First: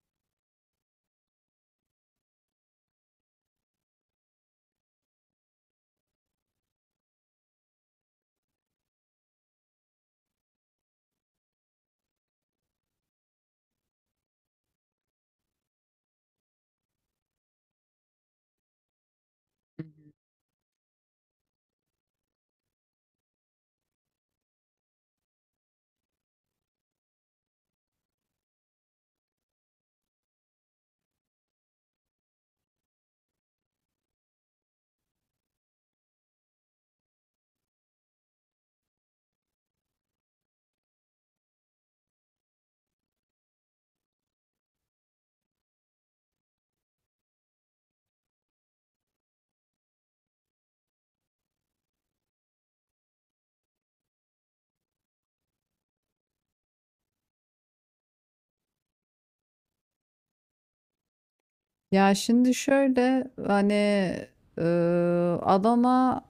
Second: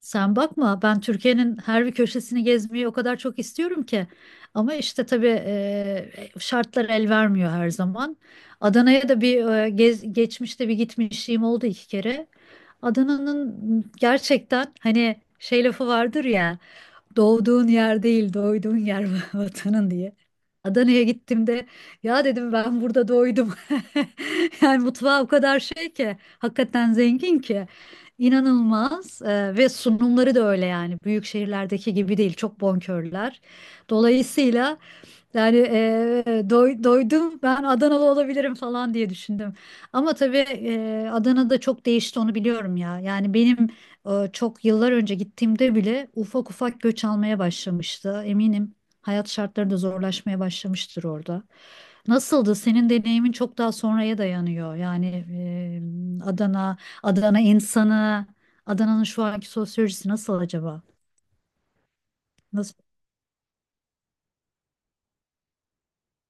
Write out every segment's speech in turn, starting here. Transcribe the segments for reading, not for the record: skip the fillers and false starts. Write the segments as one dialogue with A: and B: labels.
A: Sen bakma, ben Türkiye'nin her bir köşesini gezmeyi o kadar çok istiyorum ki. Ama işte tabii şartlar el vermiyor her zaman. Adana'ya da bir geçmişte bir gitmişliğim oldu, iki kere. Adana'nın gerçekten hani şey lafı vardır ya: doğduğun yer değil, doyduğun yer
B: Hı hı.
A: vatanın diye. Adana'ya gittiğimde ya dedim, ben burada doydum. Yani mutfağı o kadar şey ki, hakikaten zengin ki inanılmaz. Ve sunumları da öyle, yani büyük şehirlerdeki gibi değil, çok bonkörler. Dolayısıyla yani doydum, ben Adanalı olabilirim falan diye düşündüm. Ama tabii Adana'da çok değişti, onu biliyorum ya. Yani benim çok yıllar önce gittiğimde bile ufak ufak göç almaya başlamıştı. Eminim hayat şartları da zorlaşmaya başlamıştır orada. Nasıldı? Senin deneyimin çok daha sonraya dayanıyor. Yani Adana insanı, Adana'nın şu anki sosyolojisi nasıl acaba?
B: Ya şimdi
A: Nasıl?
B: şöyle hani e, Adana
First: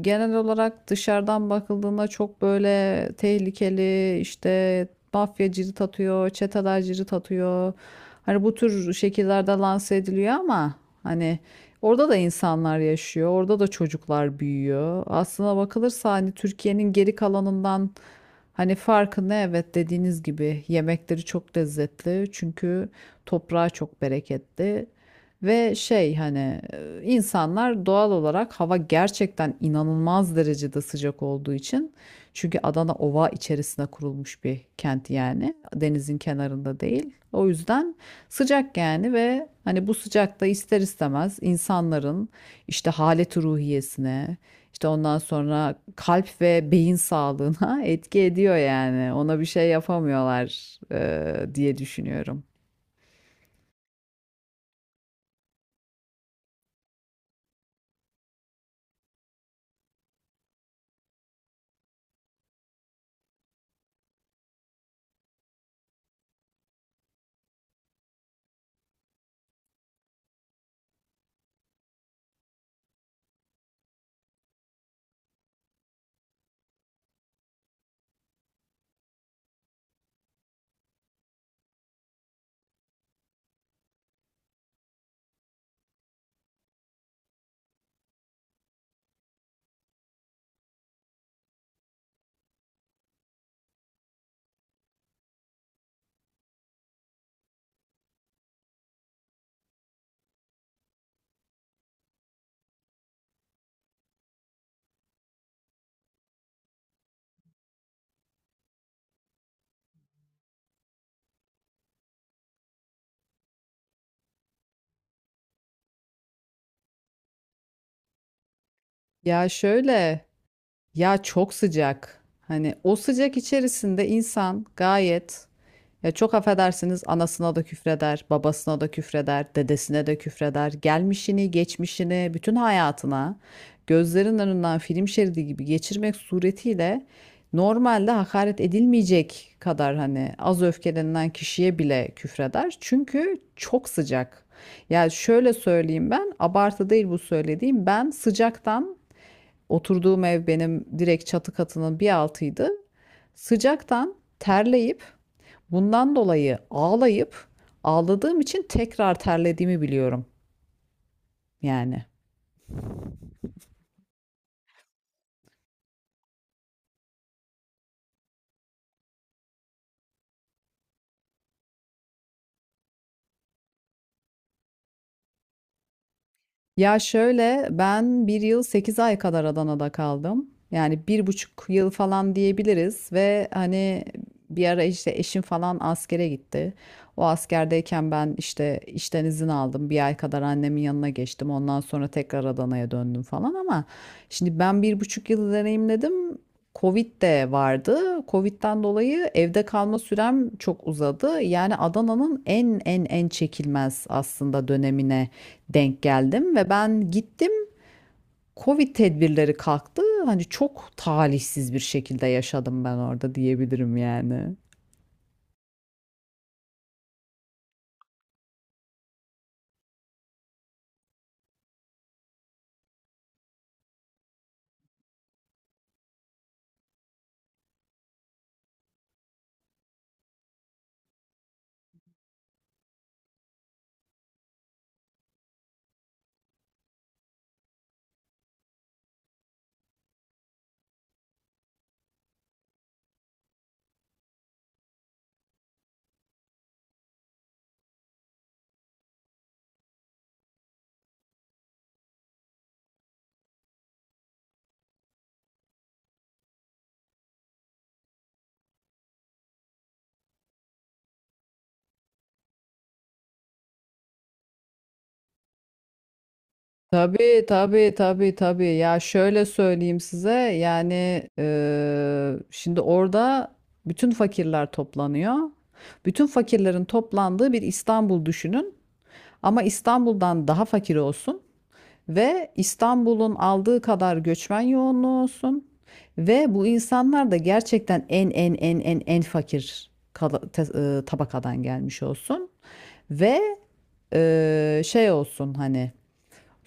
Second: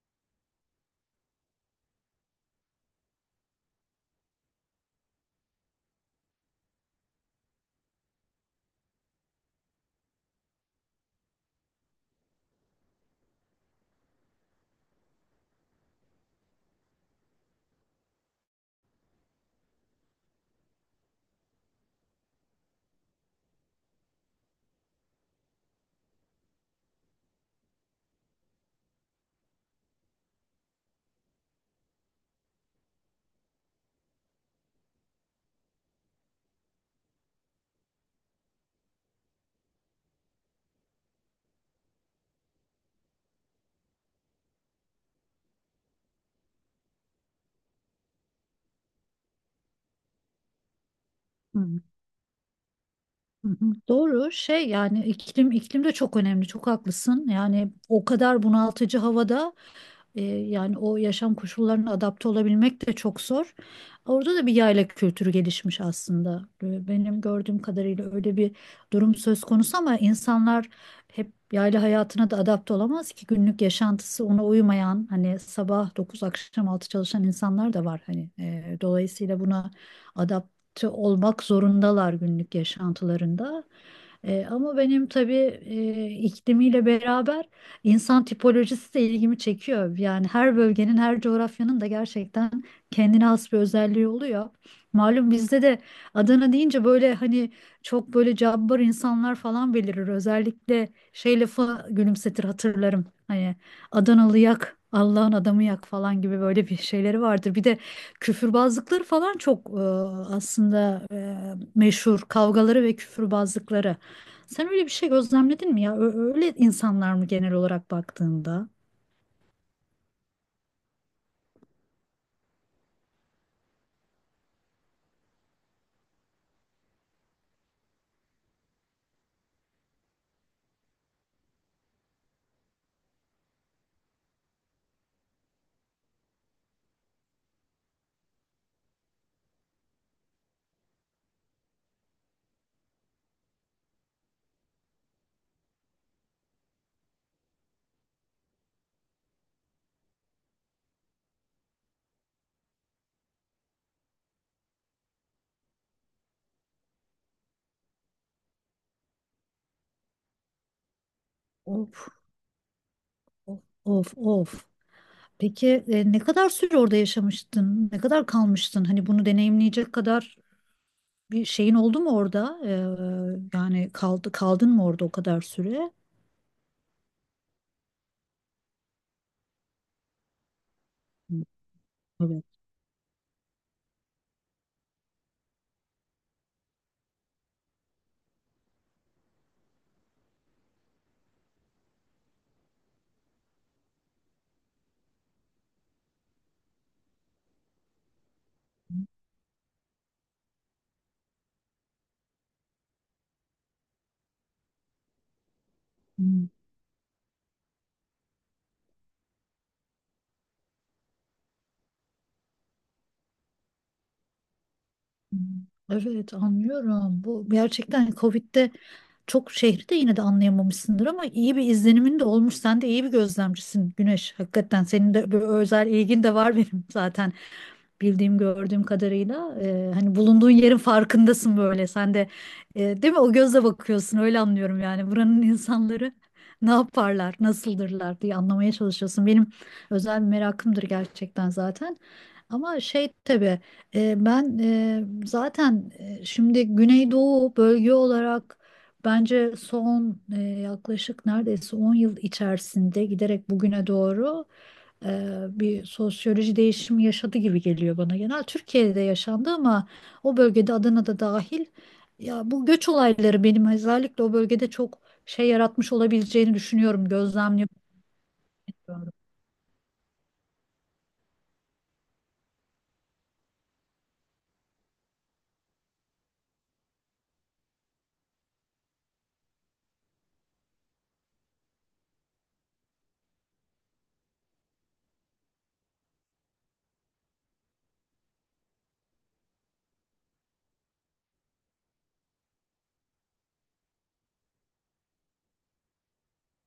B: genel olarak dışarıdan bakıldığında çok böyle tehlikeli işte mafya cirit atıyor, çeteler cirit atıyor. Hani bu tür şekillerde lanse ediliyor ama hani orada da insanlar yaşıyor, orada da çocuklar büyüyor. Aslına bakılırsa hani Türkiye'nin geri kalanından hani farkı ne? Evet dediğiniz gibi yemekleri çok lezzetli çünkü toprağı çok bereketli. Ve şey hani insanlar doğal olarak hava gerçekten inanılmaz derecede sıcak olduğu için çünkü Adana ova içerisine kurulmuş bir kent yani denizin kenarında değil. O yüzden sıcak yani ve hani bu sıcakta ister istemez insanların işte haleti ruhiyesine işte ondan sonra kalp ve beyin sağlığına etki ediyor yani ona bir şey yapamıyorlar diye
A: Hı,
B: düşünüyorum.
A: hı, hı. Doğru şey, yani iklim iklim de çok önemli, çok haklısın, yani o kadar bunaltıcı havada. Yani o yaşam koşullarına adapte olabilmek de çok zor. Orada da bir yayla kültürü gelişmiş aslında. Benim gördüğüm kadarıyla öyle bir durum söz konusu, ama insanlar hep yayla hayatına da adapte olamaz ki, günlük yaşantısı ona uymayan, hani sabah 9 akşam 6 çalışan insanlar da var, hani dolayısıyla buna adapte olmak zorundalar günlük yaşantılarında. Ama benim tabii iklimiyle beraber insan tipolojisi de ilgimi çekiyor. Yani her bölgenin, her coğrafyanın da gerçekten kendine has bir özelliği oluyor. Malum bizde de Adana deyince böyle hani çok böyle cabbar insanlar falan belirir. Özellikle şey lafı gülümsetir, hatırlarım. Hani Adanalı yak, Allah'ın adamı yak falan gibi böyle bir şeyleri vardır. Bir de küfürbazlıkları falan çok, aslında, meşhur kavgaları ve küfürbazlıkları. Sen öyle bir şey gözlemledin mi ya? Öyle insanlar mı genel olarak baktığında?
B: Ya şöyle Ya çok sıcak. Hani o sıcak içerisinde insan gayet ya çok affedersiniz anasına da küfreder, babasına da küfreder, dedesine de küfreder. Gelmişini, geçmişini, bütün hayatına gözlerin önünden film şeridi gibi geçirmek suretiyle normalde hakaret edilmeyecek kadar hani az öfkelenilen kişiye bile küfreder. Çünkü çok sıcak. Ya şöyle söyleyeyim ben, abartı değil bu söylediğim. Ben sıcaktan Oturduğum ev benim direkt çatı katının bir altıydı. Sıcaktan terleyip bundan dolayı ağlayıp ağladığım için tekrar terlediğimi biliyorum yani.
A: Of, of, of. Peki ne kadar süre orada yaşamıştın? Ne kadar kalmıştın? Hani bunu deneyimleyecek kadar bir şeyin oldu mu orada? Yani kaldın mı orada o kadar süre?
B: Ya şöyle ben bir yıl 8 ay kadar Adana'da kaldım. Yani bir
A: Hı,
B: buçuk yıl falan
A: evet.
B: diyebiliriz ve hani bir ara işte eşim falan askere gitti. O askerdeyken ben işte işten izin aldım. Bir ay kadar annemin yanına geçtim. Ondan sonra tekrar Adana'ya döndüm falan ama şimdi ben bir buçuk yıl deneyimledim. Covid de vardı. Covid'den dolayı evde kalma sürem çok uzadı. Yani Adana'nın en en en çekilmez aslında dönemine denk
A: Hı,
B: geldim ve ben gittim. Covid tedbirleri kalktı. Hani çok talihsiz bir şekilde yaşadım ben orada diyebilirim yani.
A: hı. Evet, anlıyorum. Bu gerçekten hani Covid'de çok şehri de yine de anlayamamışsındır, ama iyi bir izlenimin de olmuş. Sen de iyi bir gözlemcisin, Güneş. Hakikaten senin de böyle özel ilgin de var, benim zaten bildiğim gördüğüm kadarıyla, hani bulunduğun yerin farkındasın, böyle sen de, değil mi, o gözle bakıyorsun, öyle anlıyorum yani buranın insanları ne yaparlar nasıldırlar diye anlamaya çalışıyorsun, benim özel bir merakımdır gerçekten zaten. Ama şey tabii ben zaten şimdi Güneydoğu bölge olarak. Bence son yaklaşık neredeyse 10 yıl içerisinde giderek bugüne doğru bir sosyoloji değişimi yaşadı gibi geliyor bana. Genel Türkiye'de yaşandı, ama o bölgede, Adana'da dahil, ya bu göç olayları benim özellikle o bölgede çok şey yaratmış olabileceğini düşünüyorum,
B: Tabii
A: gözlemliyorum.
B: tabii tabii tabii. Ya şöyle söyleyeyim size yani şimdi orada bütün fakirler toplanıyor. Bütün fakirlerin toplandığı bir İstanbul düşünün. Ama İstanbul'dan daha fakir olsun. Ve İstanbul'un aldığı kadar göçmen yoğunluğu olsun. Ve bu insanlar da gerçekten en en en en en fakir tabakadan gelmiş olsun. Ve şey olsun hani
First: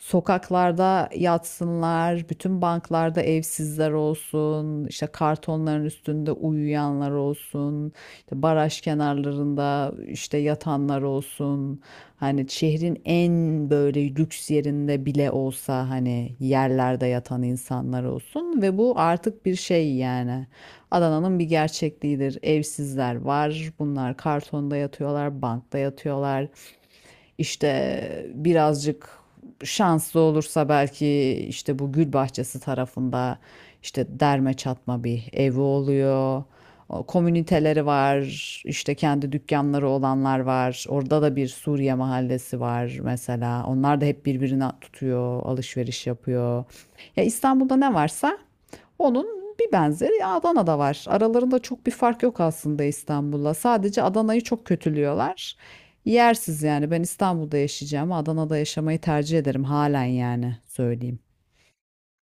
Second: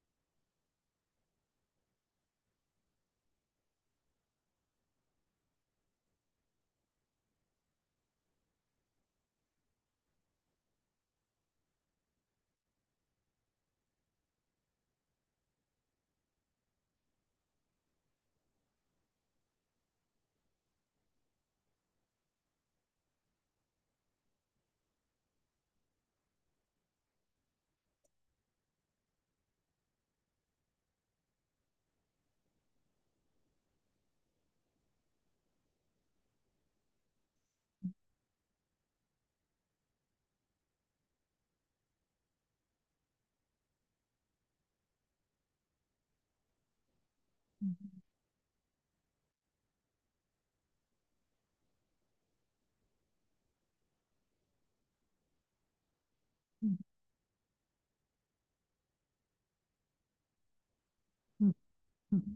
B: Sokaklarda yatsınlar, bütün banklarda evsizler olsun, işte kartonların üstünde uyuyanlar olsun, işte baraj kenarlarında işte yatanlar olsun. Hani şehrin en böyle lüks yerinde bile olsa hani yerlerde yatan insanlar olsun ve bu artık bir şey yani. Adana'nın bir gerçekliğidir. Evsizler var. Bunlar kartonda yatıyorlar, bankta yatıyorlar. İşte birazcık şanslı olursa belki işte bu gül bahçesi tarafında işte derme çatma bir evi oluyor. Komüniteleri var, işte kendi dükkanları olanlar var. Orada da bir Suriye mahallesi var mesela. Onlar da hep birbirini tutuyor, alışveriş yapıyor. Ya İstanbul'da ne varsa onun bir benzeri Adana'da var. Aralarında çok bir fark yok aslında İstanbul'la. Sadece Adana'yı çok kötülüyorlar. Yersiz yani. Ben İstanbul'da yaşayacağım. Adana'da yaşamayı tercih ederim halen yani söyleyeyim.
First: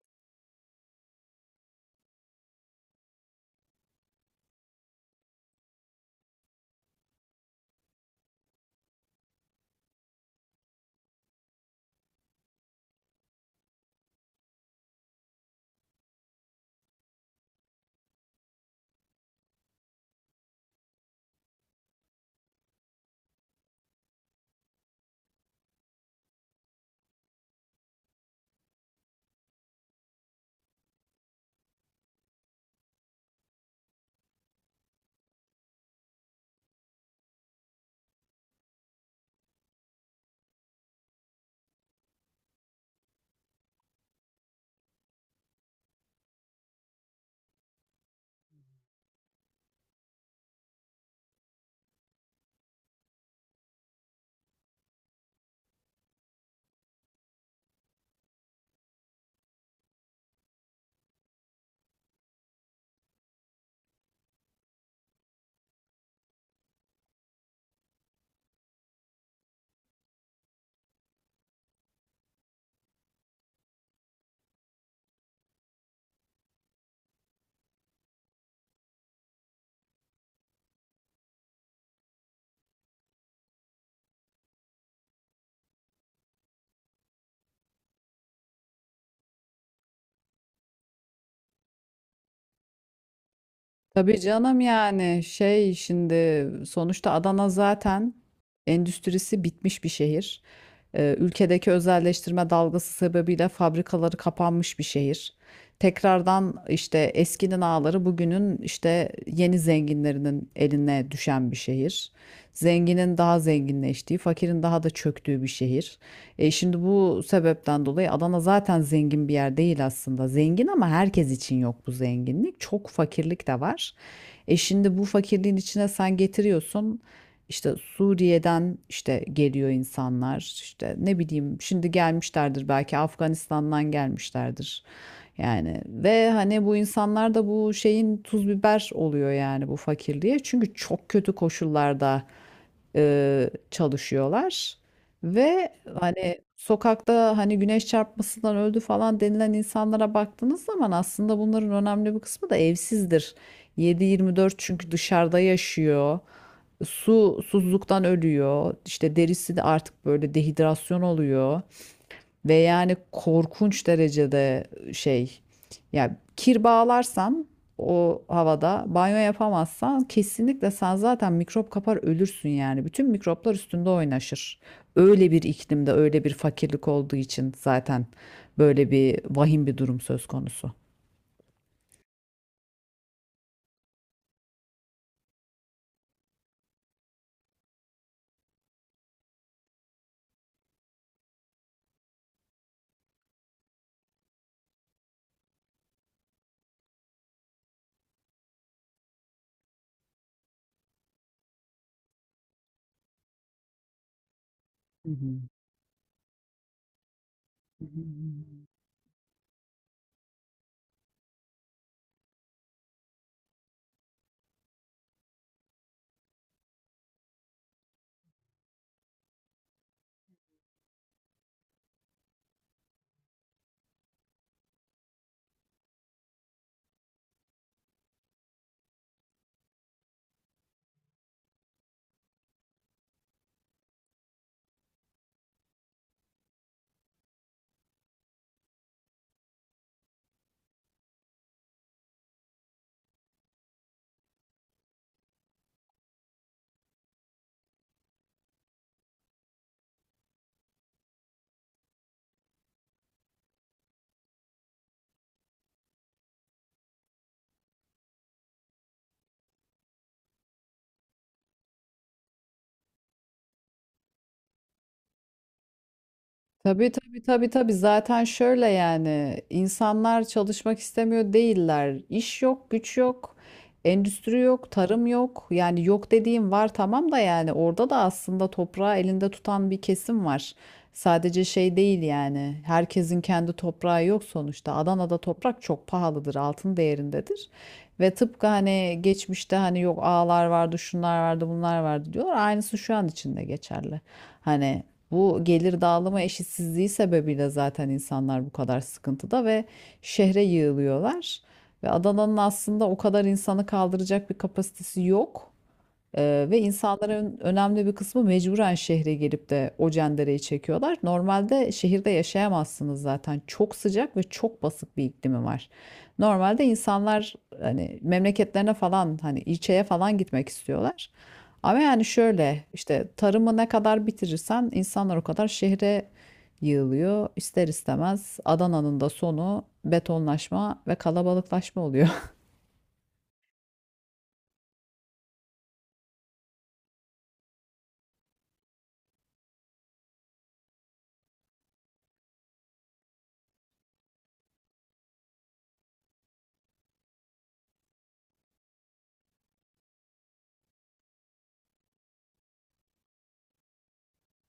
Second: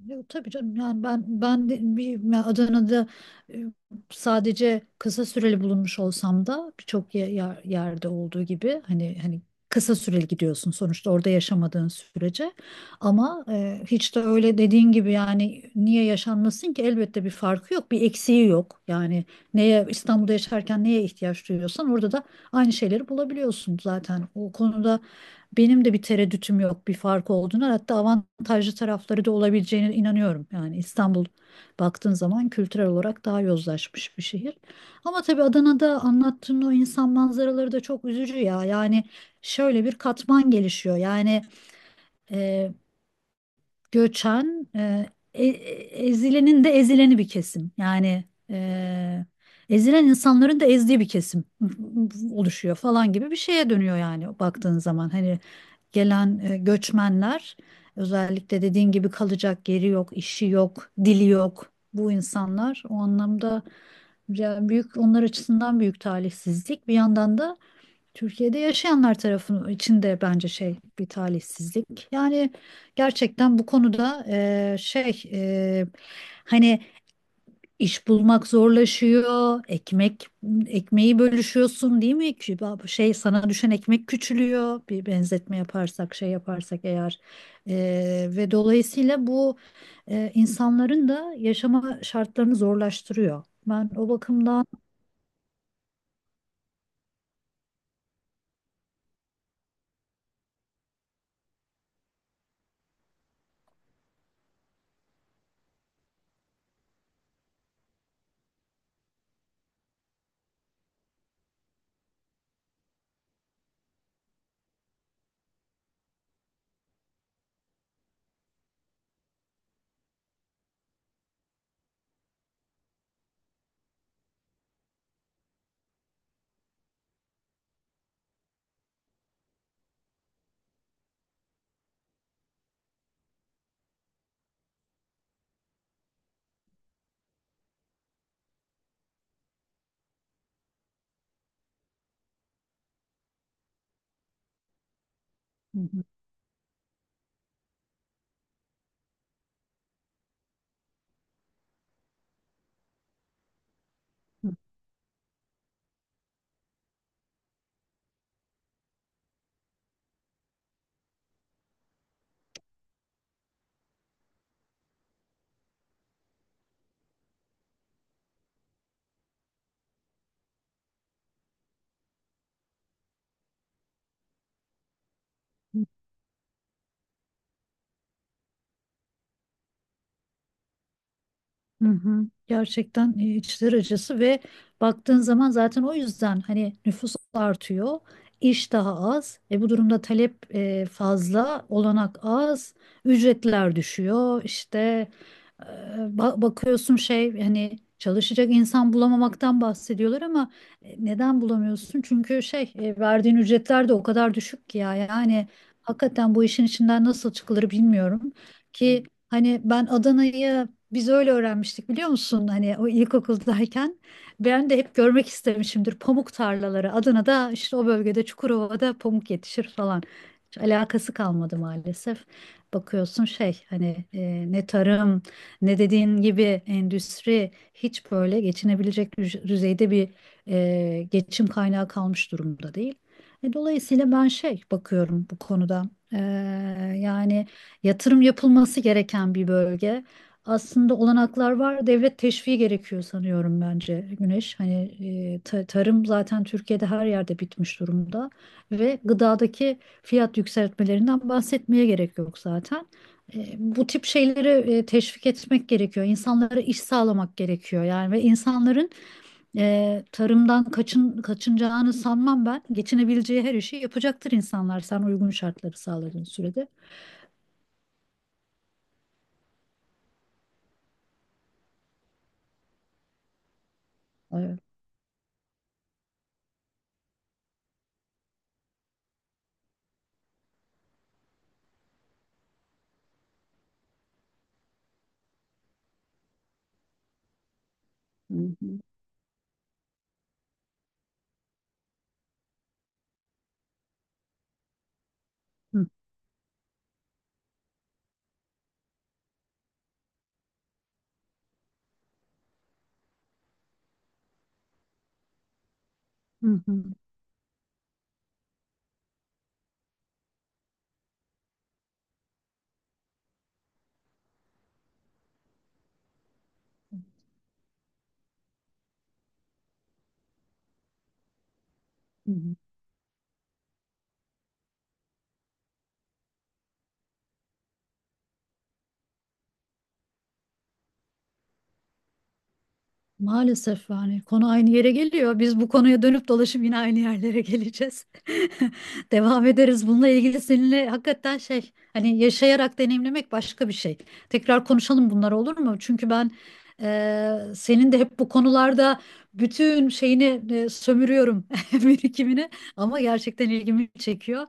A: Yok, tabii canım, yani ben de bir ya Adana'da e, sadece kısa süreli bulunmuş olsam da, birçok yerde olduğu gibi, hani kısa süreli gidiyorsun sonuçta orada yaşamadığın sürece, ama hiç de öyle dediğin gibi, yani niye yaşanmasın ki, elbette bir farkı yok, bir eksiği yok, yani neye İstanbul'da yaşarken neye ihtiyaç duyuyorsan orada da aynı şeyleri bulabiliyorsun, zaten o konuda benim de bir tereddütüm yok bir fark olduğuna, hatta avantajlı tarafları da olabileceğine inanıyorum. Yani İstanbul, baktığın zaman, kültürel olarak daha yozlaşmış bir şehir. Ama tabii Adana'da anlattığın o insan manzaraları da çok üzücü ya. Yani şöyle bir katman gelişiyor. Yani e, göçen, e- ezilenin de ezileni bir kesim. Yani e, ezilen insanların da ezdiği bir kesim oluşuyor falan gibi bir şeye dönüyor yani baktığın zaman. Hani gelen göçmenler, özellikle dediğin gibi kalacak yeri yok, işi yok, dili yok, bu insanlar o anlamda, ya büyük, onlar açısından büyük talihsizlik. Bir yandan da Türkiye'de yaşayanlar tarafının içinde bence şey bir talihsizlik. Yani gerçekten bu konuda şey hani İş bulmak zorlaşıyor. Ekmeği bölüşüyorsun değil mi? Ki şey, sana düşen ekmek küçülüyor. Bir benzetme yaparsak şey yaparsak eğer. Ve dolayısıyla bu insanların da yaşama şartlarını zorlaştırıyor. Ben o
B: Tabii canım
A: bakımdan.
B: yani şey şimdi sonuçta Adana zaten endüstrisi bitmiş bir şehir. Ülkedeki özelleştirme dalgası sebebiyle fabrikaları kapanmış bir şehir. Tekrardan işte eskinin ağları bugünün işte yeni zenginlerinin eline düşen bir şehir. Zenginin daha zenginleştiği, fakirin daha da çöktüğü bir şehir. Şimdi bu sebepten dolayı Adana zaten zengin bir yer değil aslında. Zengin ama herkes için yok bu zenginlik. Çok fakirlik de var. Şimdi bu fakirliğin içine sen getiriyorsun. İşte Suriye'den işte geliyor insanlar. İşte ne bileyim şimdi gelmişlerdir belki Afganistan'dan gelmişlerdir. Yani ve hani bu insanlar da bu şeyin tuz biber oluyor yani bu fakirliğe. Çünkü çok kötü koşullarda çalışıyorlar. Ve hani sokakta hani güneş çarpmasından öldü falan denilen insanlara baktığınız zaman aslında bunların önemli bir kısmı da evsizdir. 7-24 çünkü dışarıda yaşıyor. Susuzluktan ölüyor. İşte derisi de artık böyle dehidrasyon oluyor. Ve yani korkunç derecede şey yani kir bağlarsan o havada banyo yapamazsan kesinlikle sen zaten mikrop kapar ölürsün yani. Bütün mikroplar üstünde oynaşır. Öyle bir iklimde öyle bir fakirlik olduğu için zaten böyle bir vahim bir durum söz konusu.
A: Hı hı. Gerçekten içler acısı ve baktığın zaman zaten o yüzden hani nüfus artıyor, iş daha az. Bu durumda talep fazla, olanak az, ücretler düşüyor. İşte e, bakıyorsun şey hani çalışacak insan bulamamaktan bahsediyorlar, ama neden bulamıyorsun? Çünkü şey verdiğin ücretler de o kadar düşük ki ya,
B: Hı hı.
A: yani hakikaten bu işin içinden nasıl çıkılır
B: Hı hı.
A: bilmiyorum ki. Hani ben Adana'yı biz öyle öğrenmiştik biliyor musun? Hani o ilkokuldayken ben de hep görmek istemişimdir pamuk tarlaları. Adana'da işte o bölgede Çukurova'da pamuk yetişir falan. Hiç alakası kalmadı maalesef. Bakıyorsun şey hani ne tarım ne dediğin gibi endüstri, hiç böyle geçinebilecek düzeyde bir geçim kaynağı kalmış durumda değil. Dolayısıyla ben şey bakıyorum bu konuda. E, Yani yatırım yapılması gereken bir bölge, aslında olanaklar var. Devlet teşviği gerekiyor sanıyorum, bence Güneş. Hani tarım zaten Türkiye'de her yerde bitmiş durumda ve gıdadaki fiyat yükseltmelerinden bahsetmeye gerek yok zaten. Bu tip şeyleri teşvik etmek gerekiyor. İnsanlara iş sağlamak gerekiyor. Yani ve insanların tarımdan kaçınacağını sanmam ben. Geçinebileceği her işi yapacaktır insanlar, sen uygun şartları sağladığın sürede.
B: Tabii tabii tabii tabii zaten şöyle yani insanlar çalışmak istemiyor değiller. İş yok, güç yok, endüstri
A: Evet.
B: yok, tarım yok. Yani yok dediğim var tamam da yani orada da aslında toprağı elinde tutan bir kesim var. Sadece şey değil yani herkesin kendi toprağı yok sonuçta. Adana'da toprak çok pahalıdır, altın değerindedir. Ve
A: Hı
B: tıpkı
A: hı.
B: hani geçmişte hani yok ağalar vardı, şunlar vardı, bunlar vardı diyor. Aynısı şu an için de geçerli. Hani bu gelir dağılımı eşitsizliği sebebiyle zaten insanlar bu kadar sıkıntıda ve şehre yığılıyorlar. Ve Adana'nın aslında o kadar insanı kaldıracak bir kapasitesi yok. Ve
A: Hı hı.
B: insanların önemli bir kısmı mecburen şehre gelip de o cendereyi çekiyorlar. Normalde şehirde yaşayamazsınız zaten. Çok sıcak ve çok basık bir iklimi var. Normalde insanlar hani memleketlerine falan hani ilçeye falan gitmek istiyorlar. Ama yani
A: Hı hı.
B: şöyle işte tarımı ne kadar bitirirsen insanlar o kadar şehre yığılıyor. İster istemez Adana'nın da sonu betonlaşma ve kalabalıklaşma oluyor.
A: Maalesef yani konu aynı yere geliyor. Biz bu konuya dönüp dolaşıp yine aynı yerlere geleceğiz. Devam ederiz. Bununla ilgili seninle hakikaten şey hani yaşayarak deneyimlemek başka bir şey. Tekrar konuşalım bunlar, olur mu? Çünkü ben senin de hep bu konularda bütün şeyini sömürüyorum birikimini, ama gerçekten ilgimi çekiyor.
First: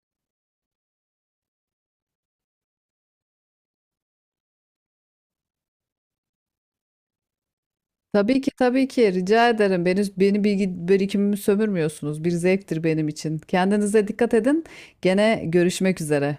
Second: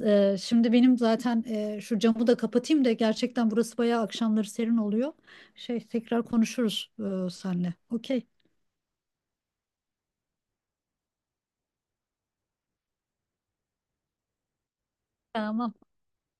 A: Şimdi benim zaten şu camı da kapatayım da, gerçekten burası bayağı akşamları serin oluyor. Şey, tekrar konuşuruz senle. Okey.
B: Tabii ki tabii ki rica ederim. Beni, bilgi birikimimi sömürmüyorsunuz. Bir zevktir benim için. Kendinize dikkat edin. Gene
A: Ama
B: görüşmek üzere.